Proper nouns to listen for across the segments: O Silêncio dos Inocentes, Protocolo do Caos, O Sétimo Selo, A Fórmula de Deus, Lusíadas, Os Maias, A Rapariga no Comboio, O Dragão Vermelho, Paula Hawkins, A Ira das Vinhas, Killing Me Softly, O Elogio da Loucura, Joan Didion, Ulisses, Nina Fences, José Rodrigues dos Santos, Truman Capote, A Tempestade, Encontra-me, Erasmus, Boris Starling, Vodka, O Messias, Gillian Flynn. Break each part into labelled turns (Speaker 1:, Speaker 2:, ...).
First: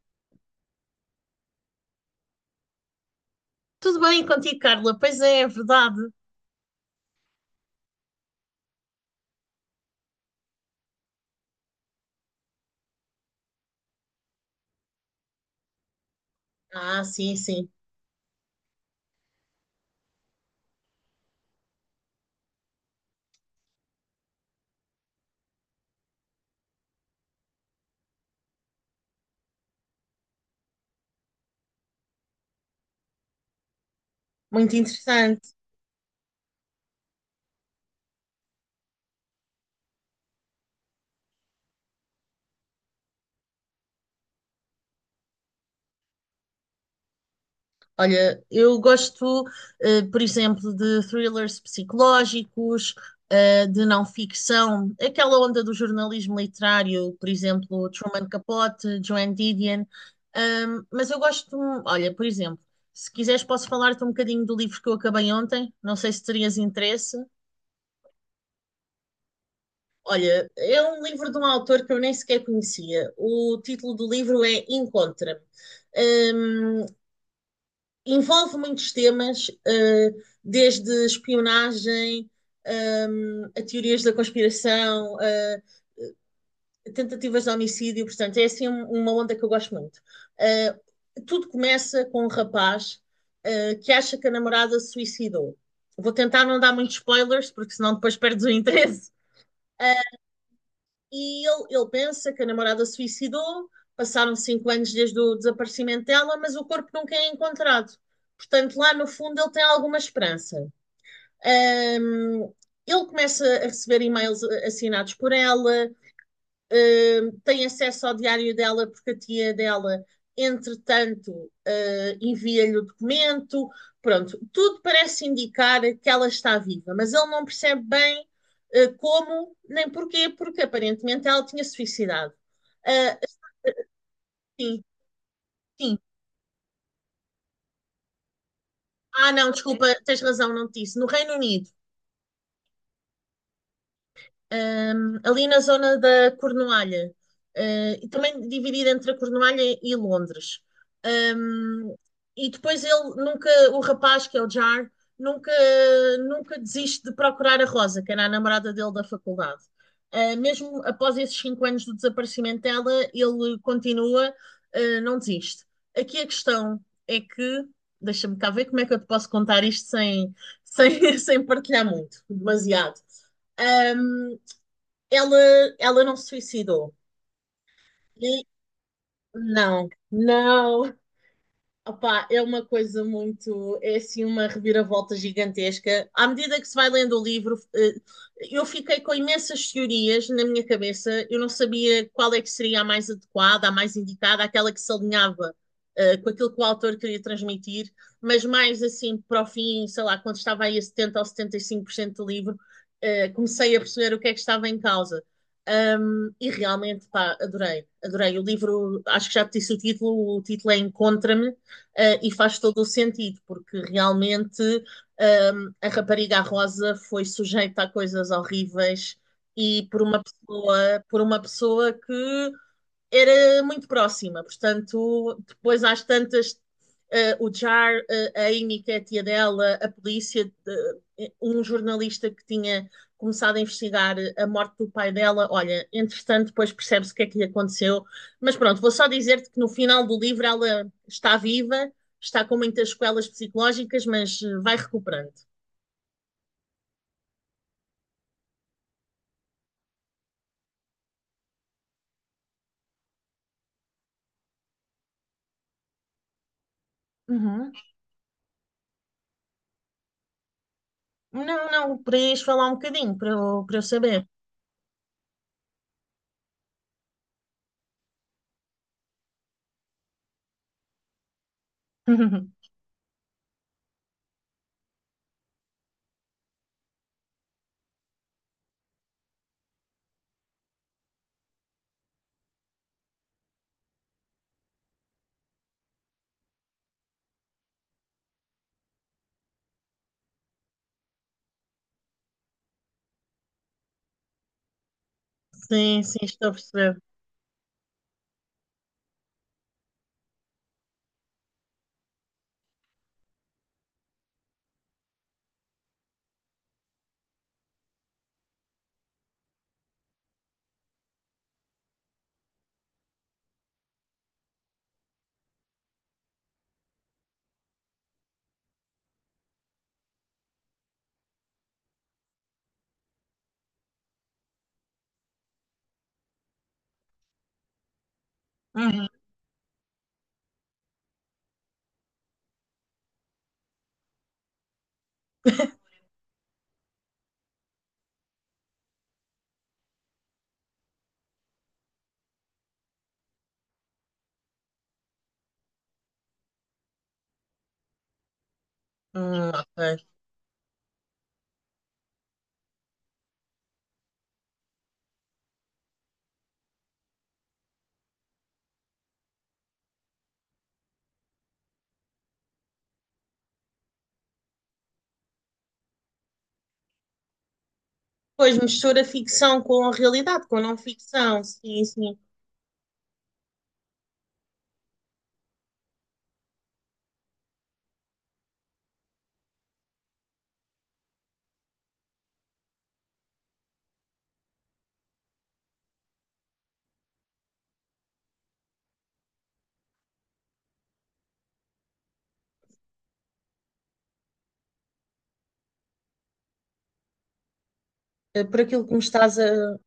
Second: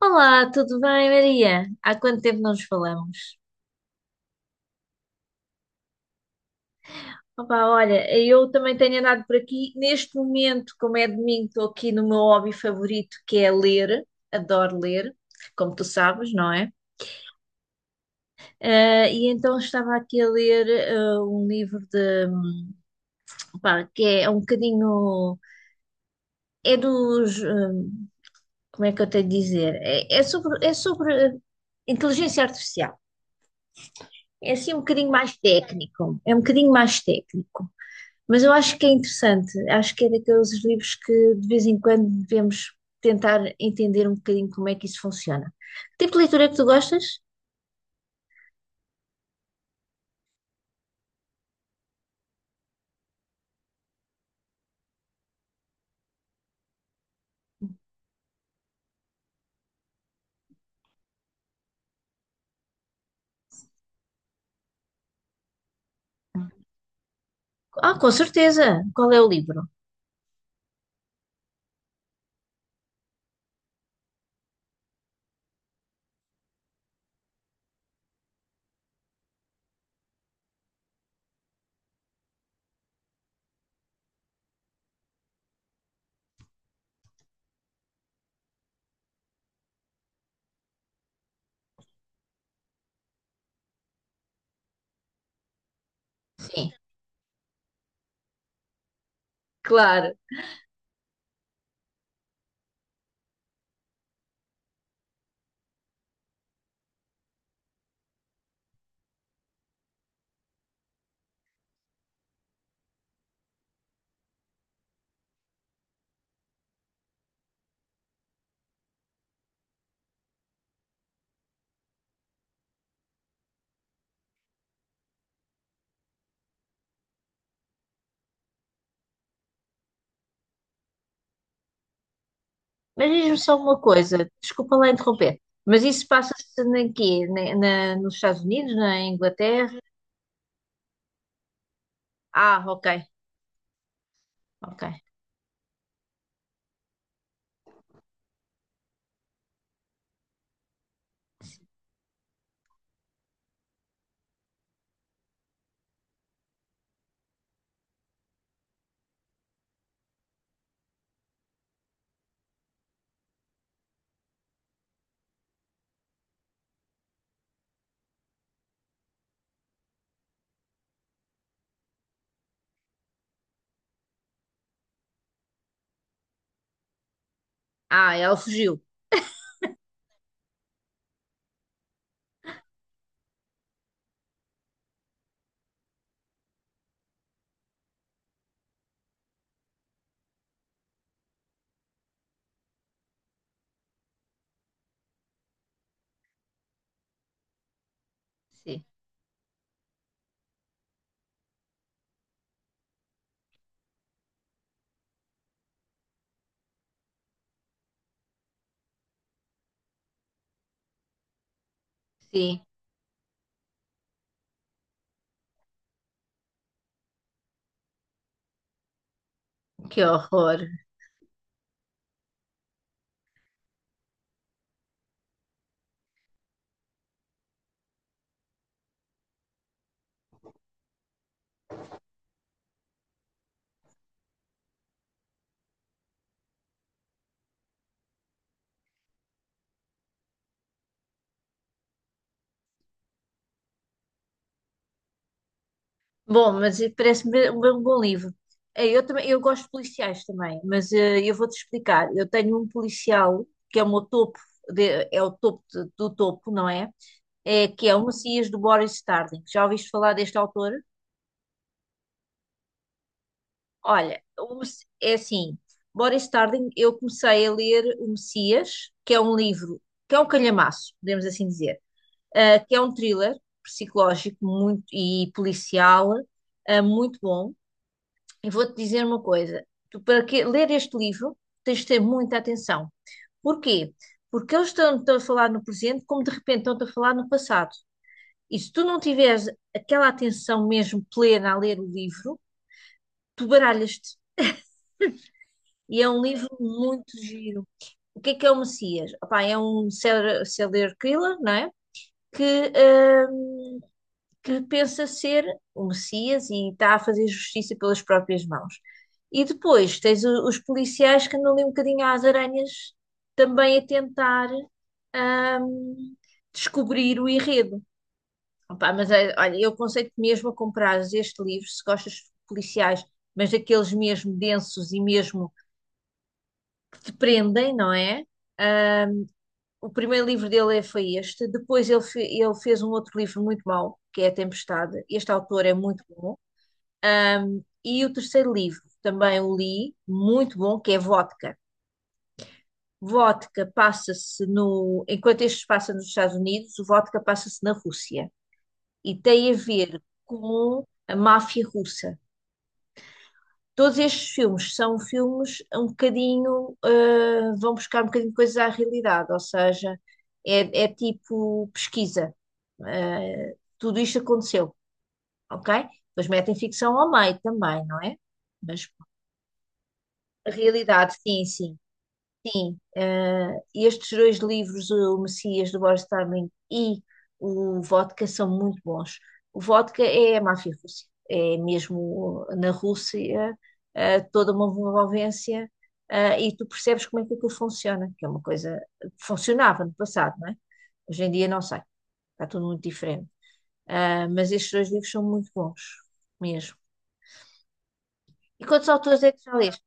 Speaker 1: Olá, tudo bem, Maria? Há quanto tempo não nos falamos?
Speaker 2: Tudo bem contigo, Carla? Pois é verdade.
Speaker 1: Olha, eu também tenho andado por aqui. Neste momento, como é domingo, estou aqui no meu hobby favorito, que é ler. Adoro ler, como tu sabes, não é?
Speaker 2: Ah, sim, sim.
Speaker 1: E então estava aqui a ler um livro de, que é um bocadinho, é dos, como é que eu tenho de dizer? É sobre inteligência artificial. É assim
Speaker 2: Muito
Speaker 1: um bocadinho mais
Speaker 2: interessante.
Speaker 1: técnico. Mas eu acho que é interessante, acho que é daqueles livros que de vez em quando devemos tentar entender um bocadinho como é que isso funciona. Que tipo de leitura é que tu gostas?
Speaker 2: Olha, eu gosto, por exemplo, de thrillers psicológicos, de não ficção, aquela onda do jornalismo literário, por exemplo, Truman Capote, Joan Didion. Mas eu gosto, olha, por exemplo, se quiseres, posso falar-te um bocadinho do livro que eu acabei ontem. Não sei se terias interesse.
Speaker 1: Ah, com certeza. Qual é o livro?
Speaker 2: Olha, é um livro de um autor que eu nem sequer conhecia. O título do livro é Encontra-me. Hum, envolve muitos temas, desde espionagem, a teorias da conspiração, tentativas de homicídio. Portanto, é assim uma onda que eu gosto muito. Eh, tudo começa com um rapaz, que acha que a namorada se suicidou. Vou tentar não dar
Speaker 1: Sim,
Speaker 2: muitos spoilers, porque senão depois perdes o interesse.
Speaker 1: claro.
Speaker 2: E ele pensa que a namorada se suicidou. Passaram cinco anos desde o desaparecimento dela, mas o corpo nunca é encontrado. Portanto, lá no fundo ele tem alguma esperança. Ahm, ele começa a receber e-mails assinados por ela, tem acesso ao diário dela porque a tia dela, entretanto, envia-lhe o documento. Pronto, tudo parece indicar que ela está viva, mas ele não percebe bem como nem porquê, porque aparentemente ela tinha suicidado.
Speaker 1: Mas diz-me
Speaker 2: Uh,
Speaker 1: só uma coisa, desculpa
Speaker 2: sim,
Speaker 1: lá interromper, mas
Speaker 2: sim.
Speaker 1: isso passa-se na quê? Nos Estados Unidos, na
Speaker 2: Ah, não,
Speaker 1: Inglaterra?
Speaker 2: desculpa, tens razão, não te disse. No Reino Unido.
Speaker 1: Ah, ok, ok.
Speaker 2: Ali na zona da Cornualha, e também dividida entre a Cornualha e Londres. Ahm, e depois ele nunca, o rapaz, que é o Jar, nunca, nunca desiste de procurar a Rosa, que era a namorada dele da faculdade. Mesmo após esses cinco anos do desaparecimento dela, ele continua, não desiste. Aqui a questão é que, deixa-me cá ver como é que eu te posso contar isto sem, sem, sem partilhar muito, demasiado. Ela, ela não se suicidou.
Speaker 1: Ah, ela
Speaker 2: E
Speaker 1: fugiu.
Speaker 2: não, não. Opá, é uma coisa muito. É assim uma reviravolta gigantesca. À medida que se vai lendo o livro, eu fiquei com imensas teorias na minha cabeça. Eu não sabia qual é que seria a mais adequada, a mais indicada, aquela que se alinhava com aquilo que o autor queria transmitir. Mas mais
Speaker 1: Sim,
Speaker 2: assim, para o fim, sei lá, quando estava aí a 70 ou 75% do livro, comecei a perceber o que é que estava em causa. E realmente, pá, adorei, adorei. O livro, acho que já te disse o título é Encontra-me, e faz
Speaker 1: sim,
Speaker 2: todo o sentido, porque realmente a rapariga Rosa foi sujeita a coisas horríveis e
Speaker 1: que horror.
Speaker 2: por uma pessoa que era muito próxima. Portanto, depois às tantas, o Jar, a Amy, que é a tia dela, a polícia, um jornalista que tinha começado a investigar a morte do pai dela. Olha, entretanto, depois percebe-se o que é que lhe aconteceu. Mas pronto, vou só dizer-te que no final do livro ela está viva, está com muitas sequelas psicológicas, mas vai recuperando.
Speaker 1: Bom, mas parece-me um bom livro. Eh, Eu também, eu gosto de policiais também, mas eu vou-te explicar. Eu tenho um policial que é o meu topo, é o topo do topo, não é? É
Speaker 2: Uhum.
Speaker 1: que é O Messias, do Boris Starling. Já ouviste falar deste autor?
Speaker 2: Não, não, podias falar um bocadinho para eu
Speaker 1: Olha,
Speaker 2: saber.
Speaker 1: é assim, Boris Starling, eu comecei a ler O Messias, que é um livro, que é um calhamaço, podemos assim dizer, que é um thriller psicológico muito e policial, muito bom. E vou-te dizer uma coisa: tu, ler este livro, tens de ter muita atenção. Porquê? Porque eles estão a falar no presente, como de repente estão a falar no passado. E se tu não tiveres aquela atenção mesmo plena a ler o livro, tu baralhas-te.
Speaker 2: Sim,
Speaker 1: E é
Speaker 2: sim,
Speaker 1: um
Speaker 2: estou
Speaker 1: livro
Speaker 2: a perceber.
Speaker 1: muito giro. O que é O Messias? Opá, é um serial killer, não é? Que que pensa ser O Messias e está a fazer justiça pelas próprias mãos. E depois tens os policiais que andam ali um bocadinho às aranhas também a tentar ahm, descobrir o enredo. Opá, mas olha, eu aconselho-te mesmo a comprares este livro se gostas de policiais, mas daqueles mesmo densos e mesmo que te prendem, não é? Hum,
Speaker 2: Uhum.
Speaker 1: O primeiro livro dele foi este. Depois ele, ele fez um outro livro muito mau, que é A Tempestade. Este autor é muito bom. E o terceiro livro também o li, muito bom, que é Vodka. Vodka passa-se no. Enquanto este se passa nos Estados Unidos, o Vodka passa-se na Rússia. E tem a
Speaker 2: Ok.
Speaker 1: ver com a máfia russa. Todos estes filmes são filmes um bocadinho, vão buscar um bocadinho coisas à realidade, ou seja, é tipo pesquisa. Tudo isto aconteceu, ok? Depois metem ficção ao meio também, não é?
Speaker 2: Pois
Speaker 1: Mas
Speaker 2: mistura ficção com a realidade,
Speaker 1: a
Speaker 2: com a não
Speaker 1: realidade,
Speaker 2: ficção,
Speaker 1: sim, sim.
Speaker 2: sim, sim.
Speaker 1: Sim, estes dois livros, O Messias, do Boris Tarling, e O Vodka, são muito bons. O Vodka é a máfia russa, é mesmo na Rússia, toda uma envolvência, e tu percebes como é que aquilo funciona, que é uma coisa que funcionava no passado, não é? Hoje em dia não sei, está tudo muito diferente. Ah, mas estes dois livros são muito bons, mesmo.
Speaker 2: Por
Speaker 1: E
Speaker 2: aquilo
Speaker 1: quantos
Speaker 2: que me
Speaker 1: autores é
Speaker 2: estás
Speaker 1: que
Speaker 2: a.
Speaker 1: já leste?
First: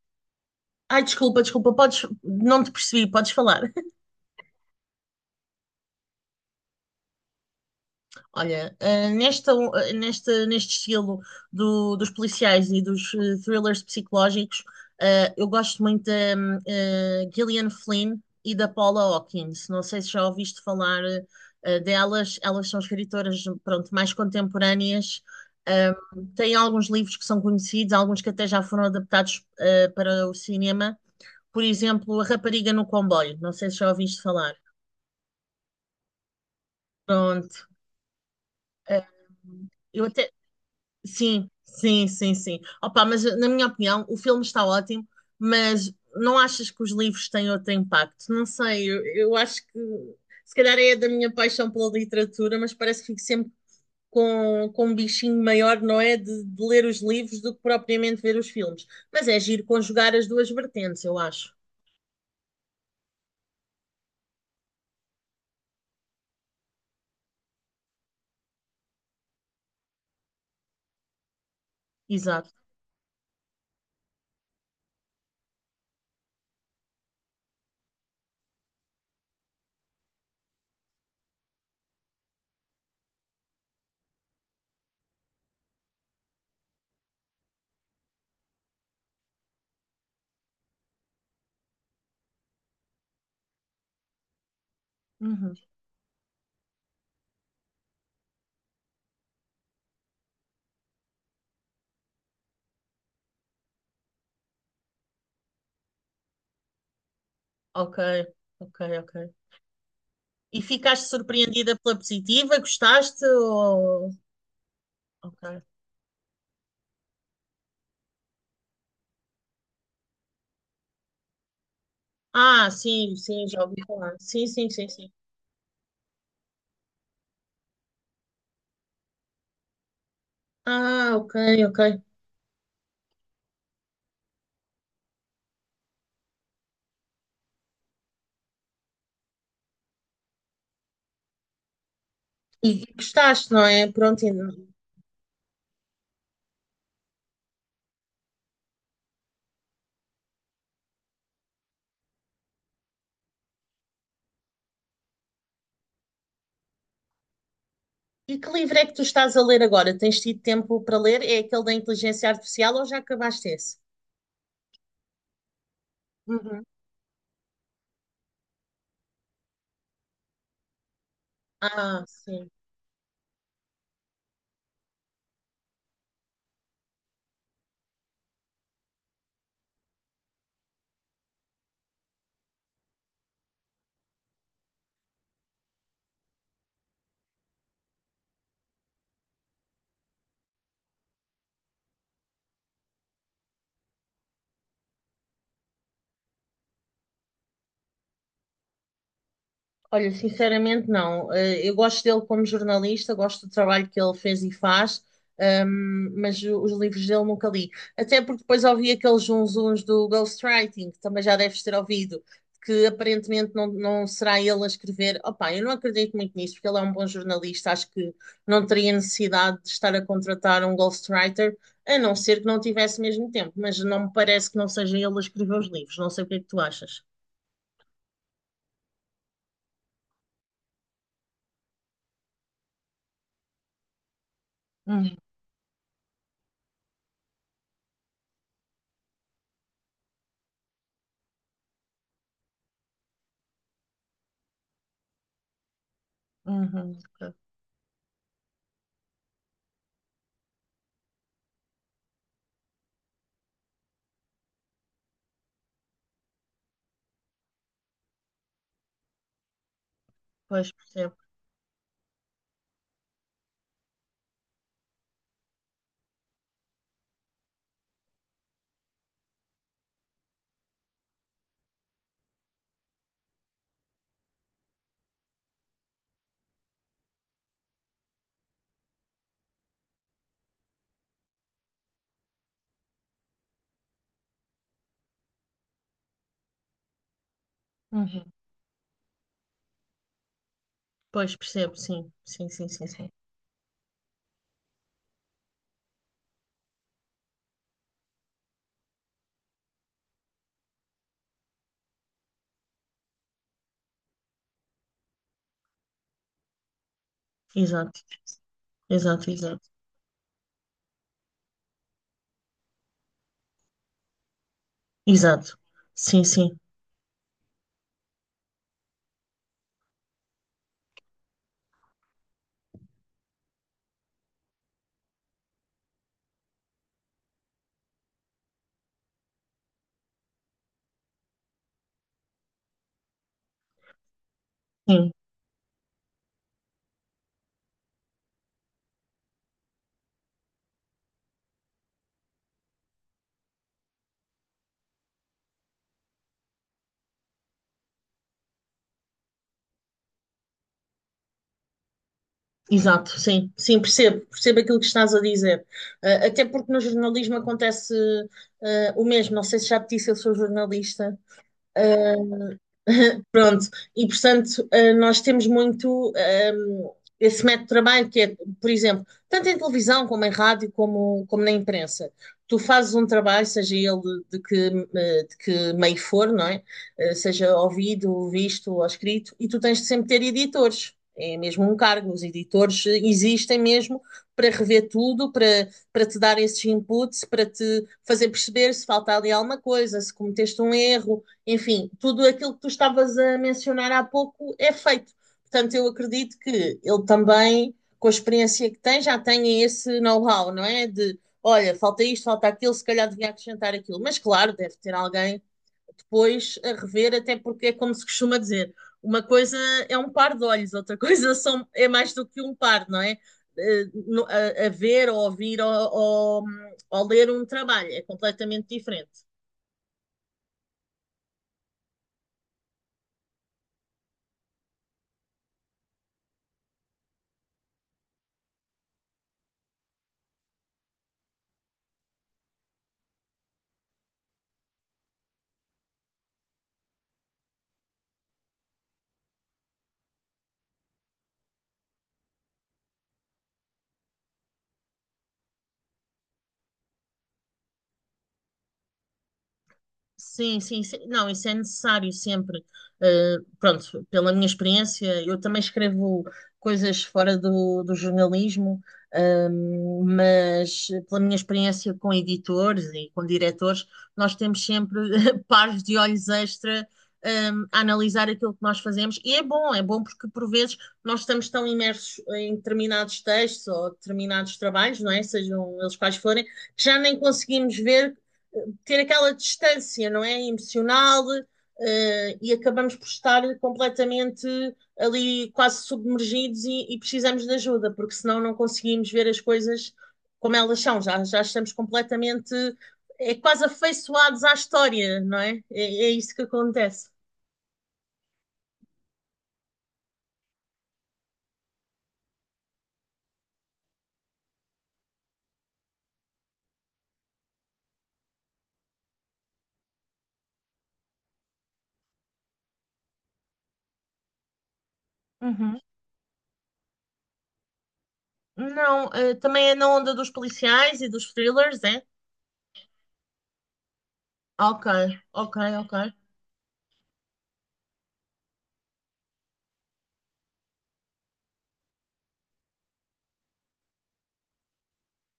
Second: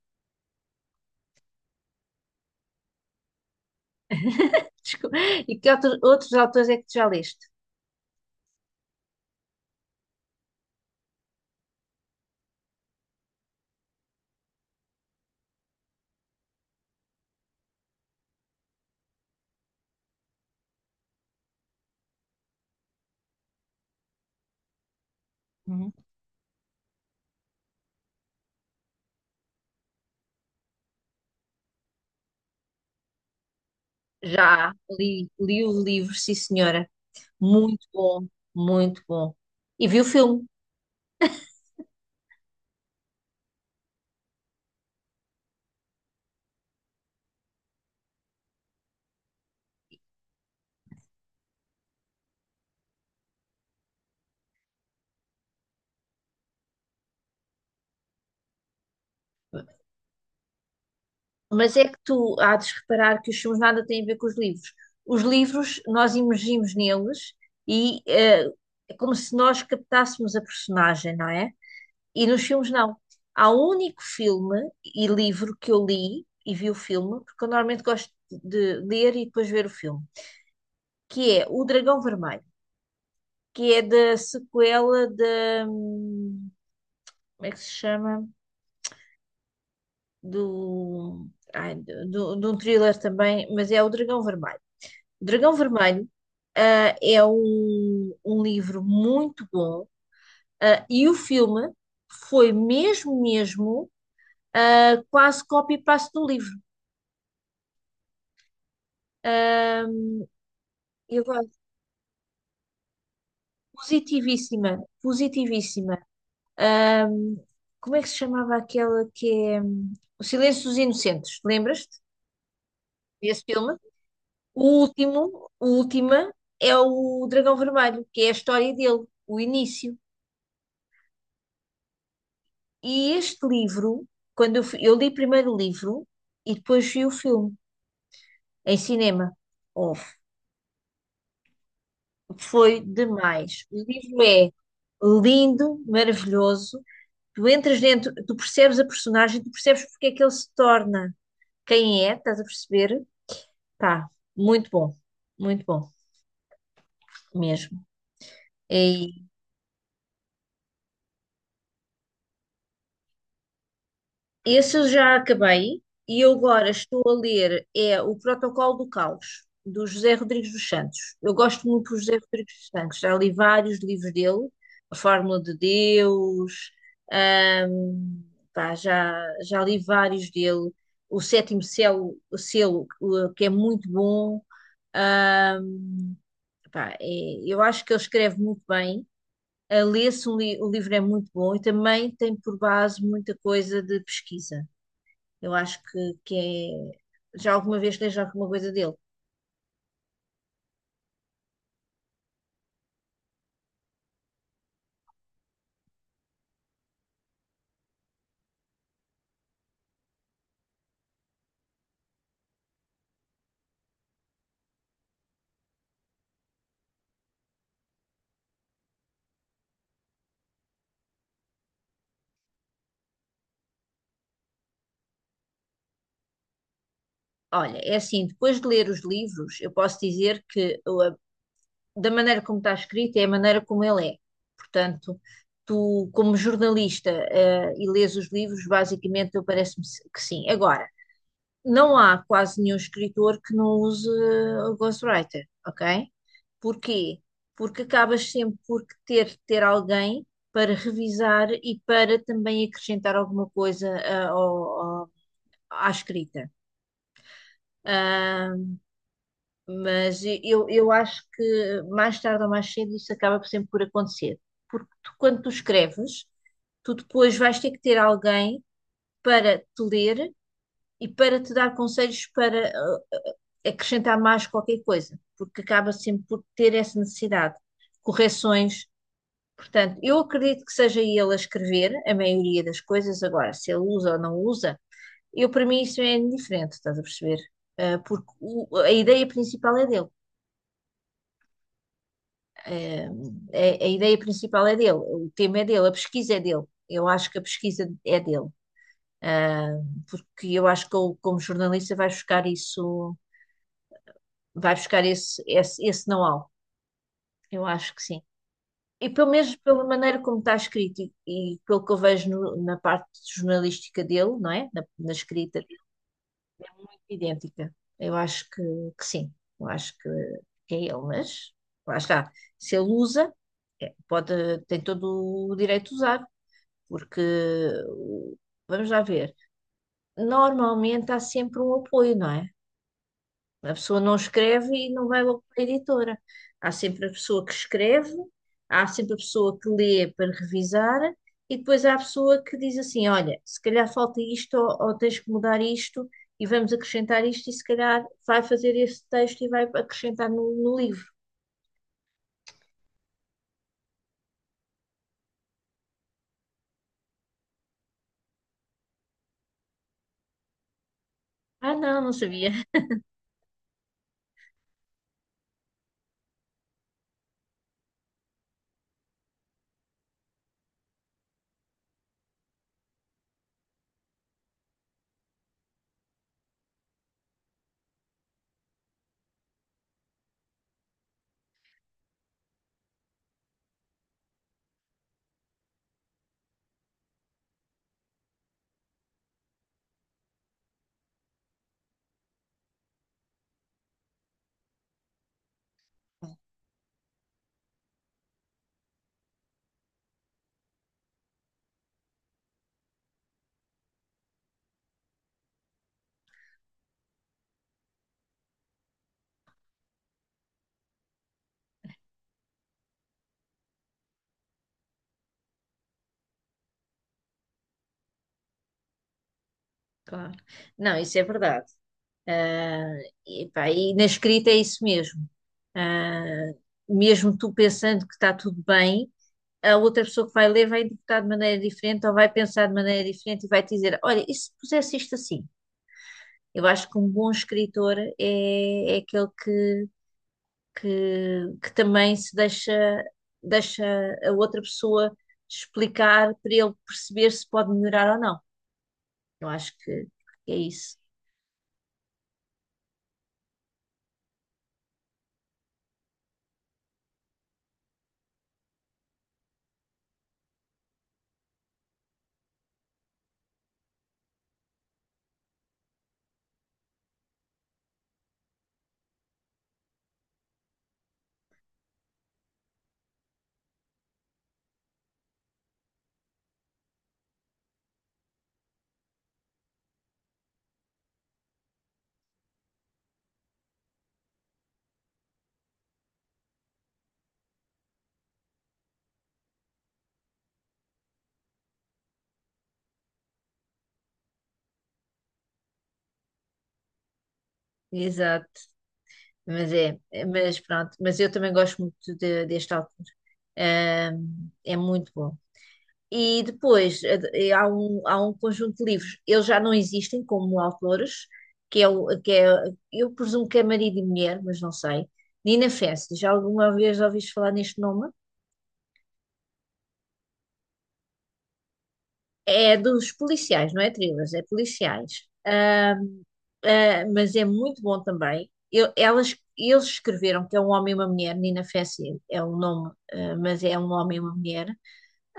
Speaker 2: Ai, desculpa, desculpa, podes. Não te percebi, podes falar.
Speaker 1: Desculpa. E que outros autores é que tu já leste?
Speaker 2: Olha, neste estilo dos policiais e dos thrillers psicológicos, eu gosto muito da Gillian Flynn e da Paula Hawkins. Não sei se já ouviste falar delas. Elas são escritoras, pronto, mais contemporâneas. Eh, têm alguns livros que são conhecidos, alguns que até já foram adaptados para o cinema. Por exemplo, A Rapariga no Comboio. Não sei se já ouviste falar.
Speaker 1: Já li, li o livro, sim, senhora.
Speaker 2: Pronto.
Speaker 1: Muito bom, muito
Speaker 2: Eh,
Speaker 1: bom. E vi
Speaker 2: eu
Speaker 1: o
Speaker 2: até.
Speaker 1: filme.
Speaker 2: Sim, sim, sim, sim. Opa, mas na minha opinião, o filme está ótimo, mas não achas que os livros têm outro impacto? Não sei, eu acho que se calhar é da minha paixão pela literatura, mas parece que fico sempre com um bichinho maior, não é? De ler os livros do que propriamente ver os filmes. Mas é giro conjugar as duas vertentes, eu acho.
Speaker 1: Mas é que tu há de reparar que os filmes nada têm a ver com os livros. Os livros, nós imergimos neles e é como se nós captássemos a personagem, não é? E nos
Speaker 2: Exato.
Speaker 1: filmes não. Há um único filme e livro que eu li e vi o filme, porque eu normalmente gosto de ler e depois ver o filme, que é O Dragão Vermelho, que é da sequela da, como é que se chama? Do, de um thriller também, mas é O Dragão Vermelho. Dragão
Speaker 2: Uhum.
Speaker 1: Vermelho, ah, é um livro muito bom, e o filme foi mesmo, mesmo, quase copy-paste do livro.
Speaker 2: Ok, ok, ok.
Speaker 1: Ah,
Speaker 2: E ficaste
Speaker 1: e agora,
Speaker 2: surpreendida pela positiva? Gostaste? Ou...
Speaker 1: positivíssima,
Speaker 2: Ok.
Speaker 1: positivíssima. Ah, Como é que se chamava aquela que é O Silêncio dos Inocentes? Lembras-te
Speaker 2: Ah, sim,
Speaker 1: desse
Speaker 2: sim, já ouvi
Speaker 1: filme?
Speaker 2: falar. Sim, sim, sim, sim.
Speaker 1: O última, é O Dragão Vermelho, que é a história dele, o início.
Speaker 2: Ah, ok, ok.
Speaker 1: E este livro, eu li primeiro o livro e depois vi o filme em cinema. Oh, foi
Speaker 2: E gostaste, não
Speaker 1: demais.
Speaker 2: é?
Speaker 1: O livro
Speaker 2: Pronto. E
Speaker 1: é lindo, maravilhoso. Tu entras dentro, tu percebes a personagem, tu percebes porque é que ele se torna quem é, estás a perceber? Pá, muito bom, muito bom mesmo.
Speaker 2: e que livro é
Speaker 1: É
Speaker 2: que tu estás a ler agora? Tens tido tempo para ler? É aquele da inteligência artificial ou já acabaste esse?
Speaker 1: Esse eu já acabei, e eu
Speaker 2: Uhum.
Speaker 1: agora estou a ler é O Protocolo do Caos, do José Rodrigues dos Santos. Eu gosto muito do
Speaker 2: Ah,
Speaker 1: José
Speaker 2: sim.
Speaker 1: Rodrigues dos Santos, já li vários livros dele: A Fórmula de Deus, ahm, pá, já, já li vários dele. O Sétimo Selo, que é muito bom. ahm, pá, eu acho que ele escreve muito bem. A Lê-se um li- O livro é muito bom e também tem por base muita coisa de pesquisa. Eu acho que é. Já alguma vez leste alguma coisa dele?
Speaker 2: Olha, sinceramente não. Eu gosto dele como jornalista, gosto do trabalho que ele fez e faz, mas os livros dele nunca li. Até porque depois ouvi aqueles zunzuns do ghostwriting, que também já deves ter ouvido, que aparentemente não, não será ele a escrever. Opa, eu não acredito muito nisso, porque ele é um bom jornalista, acho que não teria necessidade de estar a contratar um ghostwriter, a não ser que não tivesse mesmo tempo, mas não me parece que não seja ele a escrever os livros, não sei o que é que tu achas.
Speaker 1: Olha, é assim, depois de ler os livros, eu posso dizer que da maneira como está escrito é a maneira como ele é.
Speaker 2: Hum,
Speaker 1: Portanto, tu, como jornalista, e lês os livros, basicamente, eu parece-me se- que sim. Agora, não há quase nenhum escritor que não use o ghostwriter, ok?
Speaker 2: uhum,
Speaker 1: Porquê?
Speaker 2: ok.
Speaker 1: Porque acabas sempre por ter alguém para revisar e para também acrescentar alguma coisa ao- à escrita. Ah, mas
Speaker 2: Pois,
Speaker 1: eu
Speaker 2: percebo.
Speaker 1: acho que mais tarde ou mais cedo isso acaba sempre por acontecer. Porque tu, quando tu escreves, tu depois vais ter que ter alguém para te ler e para te dar conselhos para acrescentar mais qualquer coisa, porque acaba sempre por ter essa necessidade. Correções. Portanto, eu acredito que seja ele a escrever a maioria das coisas. Agora, se ele usa ou não usa, eu, para mim, isso é indiferente, estás a perceber? Porque
Speaker 2: Uhum.
Speaker 1: a ideia principal é dele.
Speaker 2: Pois percebo, sim. Sim, sim,
Speaker 1: Ah,
Speaker 2: sim, sim.
Speaker 1: a, a ideia principal é dele, o tema é dele, a pesquisa é dele. Eu acho que a pesquisa é dele. Ah, Porque eu acho que ele, como jornalista, vai buscar isso, vai buscar esse know-how. Eu
Speaker 2: Exato,
Speaker 1: acho que sim. E
Speaker 2: exato,
Speaker 1: pelo menos
Speaker 2: exato.
Speaker 1: pela maneira como está escrito e pelo que eu vejo na parte jornalística dele, não é? Na
Speaker 2: Exato.
Speaker 1: escrita,
Speaker 2: Sim, sim,
Speaker 1: idêntica. Eu acho que sim, eu acho que é ele, mas lá está. Se ele usa, pode, tem todo o direito de usar, porque o- vamos lá ver. Normalmente há sempre um apoio, não é? A pessoa não escreve e não
Speaker 2: sim.
Speaker 1: vai logo para a editora. Há sempre a pessoa que escreve, há sempre a pessoa que lê para revisar, e depois há a pessoa que diz assim: olha, se calhar falta isto, ou tens que mudar isto, e vamos acrescentar isto, e se calhar vai fazer esse texto e vai acrescentar no livro.
Speaker 2: Exato, sim, sim, percebo, percebo aquilo que estás a dizer. Ah, até porque no jornalismo acontece o mesmo. Não sei se já te disse, eu sou jornalista.
Speaker 1: Ah, não, não sabia.
Speaker 2: Pronto, e portanto, nós temos muito esse método de trabalho que é, por exemplo, tanto em televisão como em rádio, como na imprensa. Tu fazes um trabalho, seja ele de que, de que meio for, não é? Seja ouvido, visto ou escrito, e tu tens de sempre ter editores. É mesmo um cargo, os editores existem mesmo para rever tudo, para te dar esses inputs, para te fazer perceber se falta ali alguma coisa, se cometeste um erro, enfim, tudo aquilo que tu estavas a mencionar há pouco é feito. Portanto, eu acredito que ele também, com a experiência que tem, já tenha esse know-how, não é? De, olha, falta isto, falta aquilo, se calhar devia acrescentar aquilo. Mas, claro, deve ter alguém depois a rever, até porque é como se costuma dizer, uma coisa é um par de olhos, outra coisa é mais do que um par, não é? A ver, ou ouvir, ou ler um trabalho é completamente diferente.
Speaker 1: Claro. Não, isso é verdade. Ah, e, pá, e na escrita é isso mesmo. Ah, Mesmo tu pensando que está tudo bem, a outra pessoa que vai ler vai interpretar de maneira diferente ou vai pensar de maneira diferente e vai te dizer: olha, e se pusesse isto assim? Eu acho que um bom escritor é aquele que também se deixa, deixa a outra pessoa explicar para ele perceber se pode melhorar ou não. Eu acho que é
Speaker 2: Sim, sim,
Speaker 1: isso.
Speaker 2: sim. Não, isso é necessário sempre. Pronto, pela minha experiência, eu também escrevo coisas fora do jornalismo, mas pela minha experiência com editores e com diretores, nós temos sempre pares de olhos extra, a analisar aquilo que nós fazemos. E é bom porque por vezes nós estamos tão imersos em determinados textos ou determinados trabalhos, não é? Sejam eles quais forem, que já nem conseguimos ver ter aquela distância, não é? Emocional, e acabamos por estar completamente ali quase submergidos e precisamos de ajuda, porque senão não conseguimos ver as coisas como elas são, já estamos completamente, é quase afeiçoados à história, não é? É isso que acontece.
Speaker 1: Exato. Mas mas pronto. Mas eu também gosto muito deste autor. É muito bom. E depois há há um conjunto de livros. Eles já não existem como autores, que é, eu presumo que é marido e mulher, mas não sei. Nina
Speaker 2: Uhum.
Speaker 1: Fences, já alguma vez ouviste falar neste nome?
Speaker 2: Não, também é na onda dos policiais e dos thrillers, é?
Speaker 1: É dos policiais, não é thrillers, é
Speaker 2: Ok,
Speaker 1: policiais.
Speaker 2: ok, ok.
Speaker 1: Mas é muito bom também. Eles escreveram, que é um homem e uma mulher. Nina Fences é um nome, ah, mas é um homem e uma mulher.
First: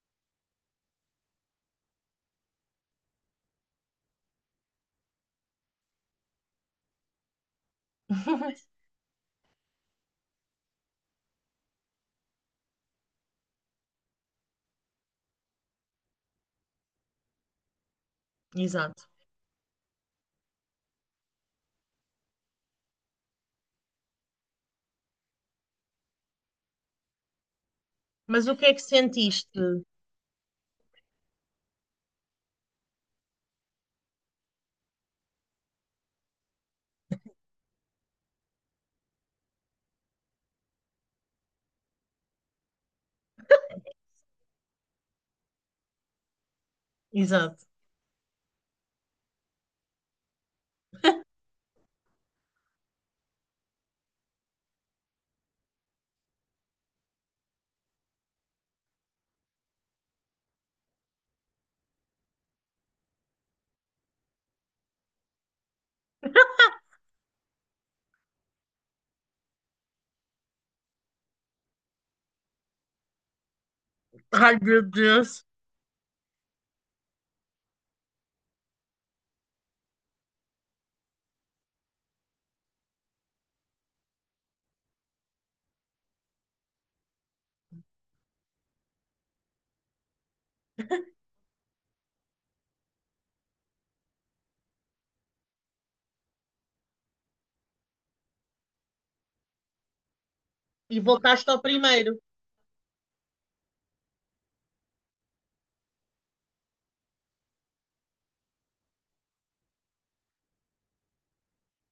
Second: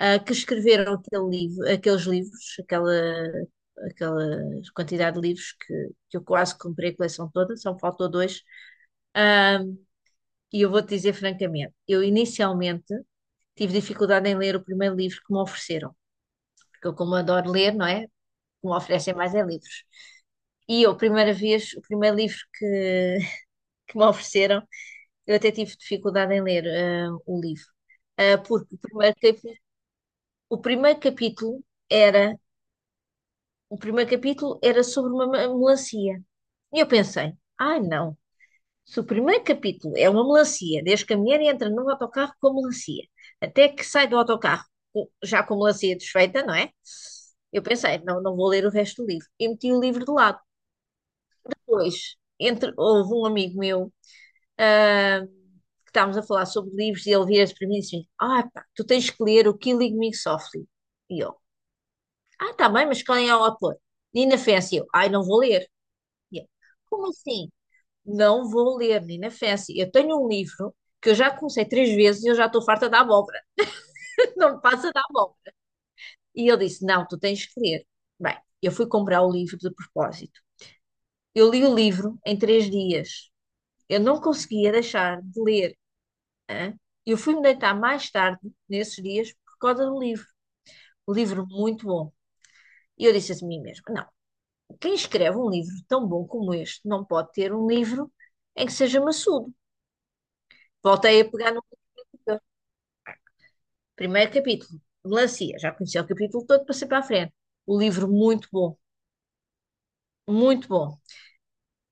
Speaker 1: Que escreveram aquele livro, aqueles livros, aquela quantidade de livros que eu quase comprei a coleção toda, só me faltou dois. Ah, e eu vou-te dizer francamente, eu inicialmente tive dificuldade em ler o primeiro livro que me ofereceram, porque eu, como adoro ler, não é? O que me
Speaker 2: Exato.
Speaker 1: oferecem mais é livros. E eu, a primeira vez, o primeiro livro que me ofereceram, eu até tive dificuldade em ler o livro.
Speaker 2: Mas o que é
Speaker 1: Porque o
Speaker 2: que
Speaker 1: primeiro,
Speaker 2: sentiste?
Speaker 1: o primeiro capítulo era era sobre uma melancia. E eu pensei, ai não, se o primeiro capítulo é uma melancia, desde que a mulher entra num autocarro com a melancia, até que sai do autocarro já com a melancia desfeita, não é? Eu
Speaker 2: Exato.
Speaker 1: pensei, não, não vou ler o resto do livro. E meti o livro de lado. Depois, entre, houve um amigo meu, ah, que estávamos a falar sobre livros, e ele vira-se para mim e disse: Ah, pá, tu tens que ler o Killing Me Softly. E eu, ah, tá bem, mas quem é o autor? Nina Fence. E eu, ai, não vou ler. E como assim? Não vou ler, menina Fancy. Eu tenho um livro que eu já comecei três vezes e eu já estou farta da abóbora. Não
Speaker 2: Ai,
Speaker 1: me
Speaker 2: meu
Speaker 1: passa da
Speaker 2: Deus.
Speaker 1: abóbora. E ele disse: Não, tu tens que ler. Bem, eu fui comprar o livro de propósito. Eu li o livro em três dias. Eu não conseguia deixar de ler. Hã? Eu fui-me deitar mais tarde, nesses dias, por causa do livro. Um livro muito bom. E eu disse a mim mesma: Não, quem escreve um livro tão bom como este não pode ter um livro em que seja maçudo.
Speaker 2: E
Speaker 1: Voltei a
Speaker 2: voltaste
Speaker 1: pegar
Speaker 2: ao
Speaker 1: no
Speaker 2: primeiro.
Speaker 1: livro. Primeiro capítulo, melancia. Já conheci o capítulo todo, passei para a frente. O livro muito bom, muito bom.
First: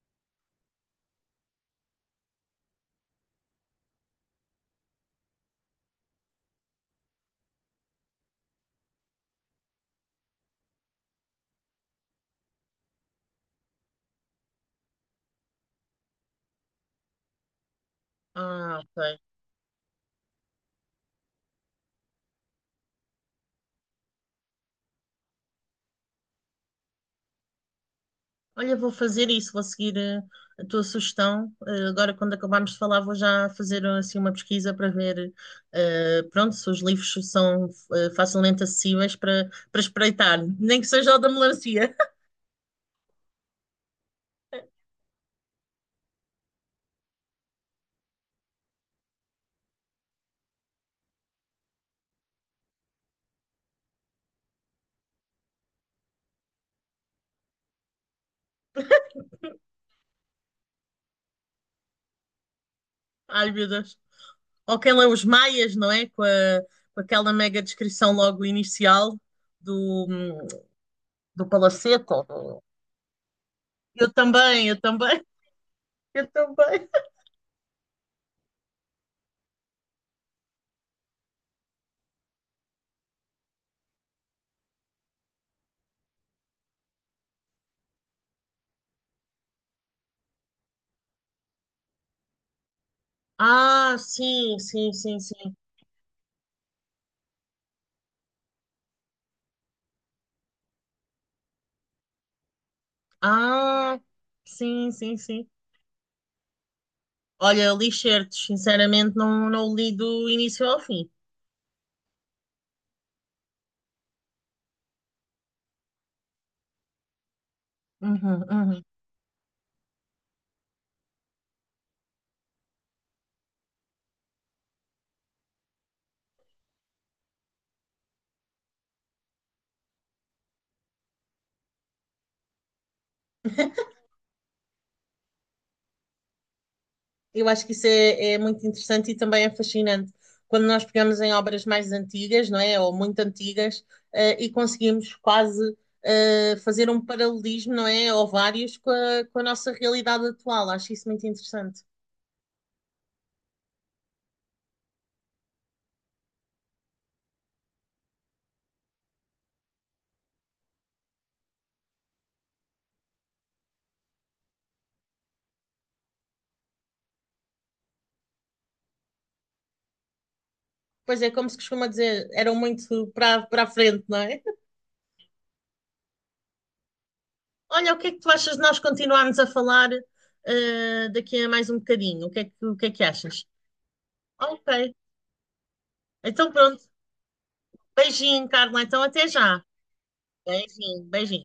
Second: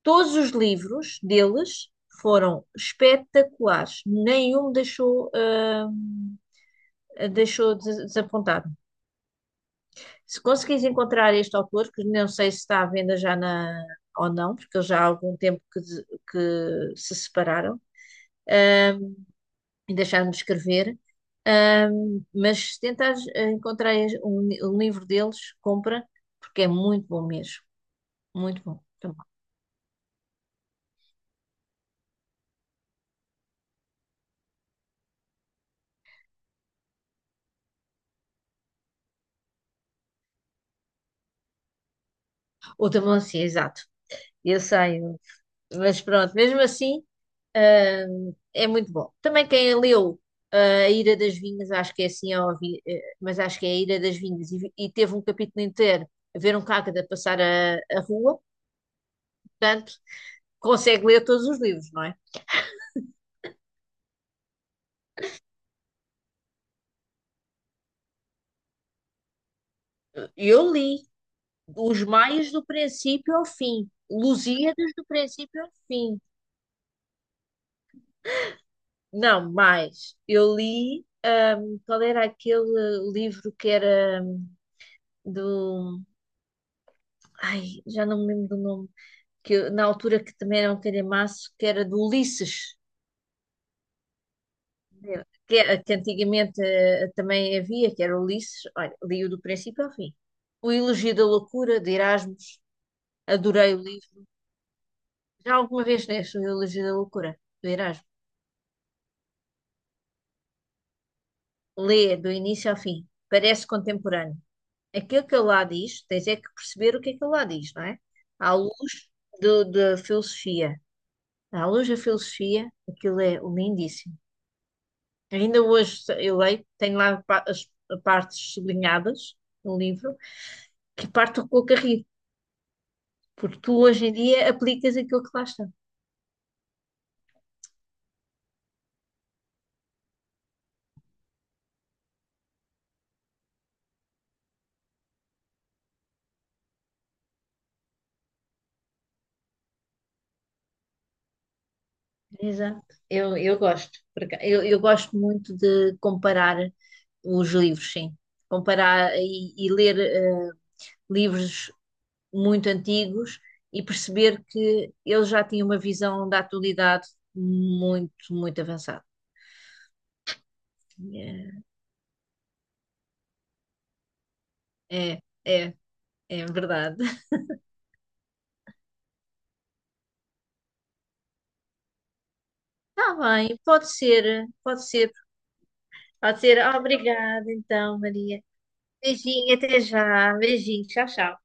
Speaker 1: Todos os livros deles foram espetaculares. Nenhum me deixou, deixou desapontado. Se conseguires encontrar este autor, que não sei se está à venda já na, ou não, porque eles já há algum tempo que, que se separaram,
Speaker 2: Ah,
Speaker 1: ah,
Speaker 2: ok.
Speaker 1: e deixar-me escrever. Mas se tentares encontrar um livro deles, compra, porque é muito bom mesmo. Muito
Speaker 2: Olha,
Speaker 1: bom.
Speaker 2: vou
Speaker 1: Também.
Speaker 2: fazer isso, vou seguir a tua sugestão. Agora, quando acabarmos de falar, vou já fazer assim uma pesquisa para ver, pronto, se os livros são facilmente acessíveis para espreitar, nem que seja o da melancia.
Speaker 1: Ou também assim, exato. Eu sei, mas pronto, mesmo assim, é muito bom. Também quem leu ah, A Ira das Vinhas, acho que é assim, é óbvio, eh, mas acho que é A Ira das Vinhas, e teve um capítulo inteiro a ver um cágado a passar a rua, portanto, consegue ler todos os livros, não é?
Speaker 2: Ai, meu Deus. Ou quem lê os Maias, não é? Com aquela mega descrição logo inicial do, hum,
Speaker 1: Eu li.
Speaker 2: do
Speaker 1: Os
Speaker 2: palacete,
Speaker 1: Maias
Speaker 2: ou.
Speaker 1: do princípio ao fim.
Speaker 2: Eu
Speaker 1: Lusíadas do
Speaker 2: também,
Speaker 1: princípio ao fim.
Speaker 2: eu também.
Speaker 1: Não, mais. Eu li. Qual era aquele livro que era do. Ai, já não me lembro do nome. Que, na altura que também era um calhamaço, que era do Ulisses.
Speaker 2: Ah, sim, sim, sim, sim.
Speaker 1: Que, que antigamente também havia, que era Ulisses. Olha, li-o do princípio ao fim. O Elogio da Loucura, de Erasmus. Adorei o
Speaker 2: Ah,
Speaker 1: livro.
Speaker 2: sim, sim, sim.
Speaker 1: Já alguma vez leste o Elogio da Loucura, do
Speaker 2: Olha, li
Speaker 1: Erasmus?
Speaker 2: certos, sinceramente, não, não li do início ao fim.
Speaker 1: Lê do início ao fim, parece contemporâneo. Aquilo que ele lá diz, tens é que perceber o que é que ele lá diz, não é?
Speaker 2: Uhum,
Speaker 1: À
Speaker 2: uhum.
Speaker 1: luz da filosofia. À luz da filosofia, aquilo é lindíssimo. Ainda hoje eu leio, tenho lá as partes sublinhadas no livro, que parto com o carrinho, porque tu hoje em dia aplicas aquilo que lá está.
Speaker 2: Eu acho que isso é muito interessante e também é fascinante. Quando nós pegamos em obras mais antigas, não é? Ou muito antigas, e conseguimos quase fazer um paralelismo, não é? Ou vários com a nossa realidade atual. Acho isso muito interessante.
Speaker 1: Exato. Eu gosto. Eu gosto muito de comparar os livros, sim. Comparar e ler. Livros muito antigos e perceber que ele já tinha uma visão da atualidade muito, muito avançada.
Speaker 2: Pois é, como se costuma dizer, eram muito para a frente, não é?
Speaker 1: É, é, é é verdade.
Speaker 2: Olha, o que é que tu achas de nós continuarmos a falar daqui a mais um bocadinho? O que é que
Speaker 1: Está
Speaker 2: achas?
Speaker 1: bem, pode ser, pode
Speaker 2: Ok,
Speaker 1: ser. Pode
Speaker 2: então
Speaker 1: ser.
Speaker 2: pronto.
Speaker 1: Obrigada, então, Maria.
Speaker 2: Beijinho, Carla. Então até
Speaker 1: Beijinho,
Speaker 2: já.
Speaker 1: até já. Beijinho,
Speaker 2: Beijinho,
Speaker 1: tchau, tchau.
Speaker 2: beijinho.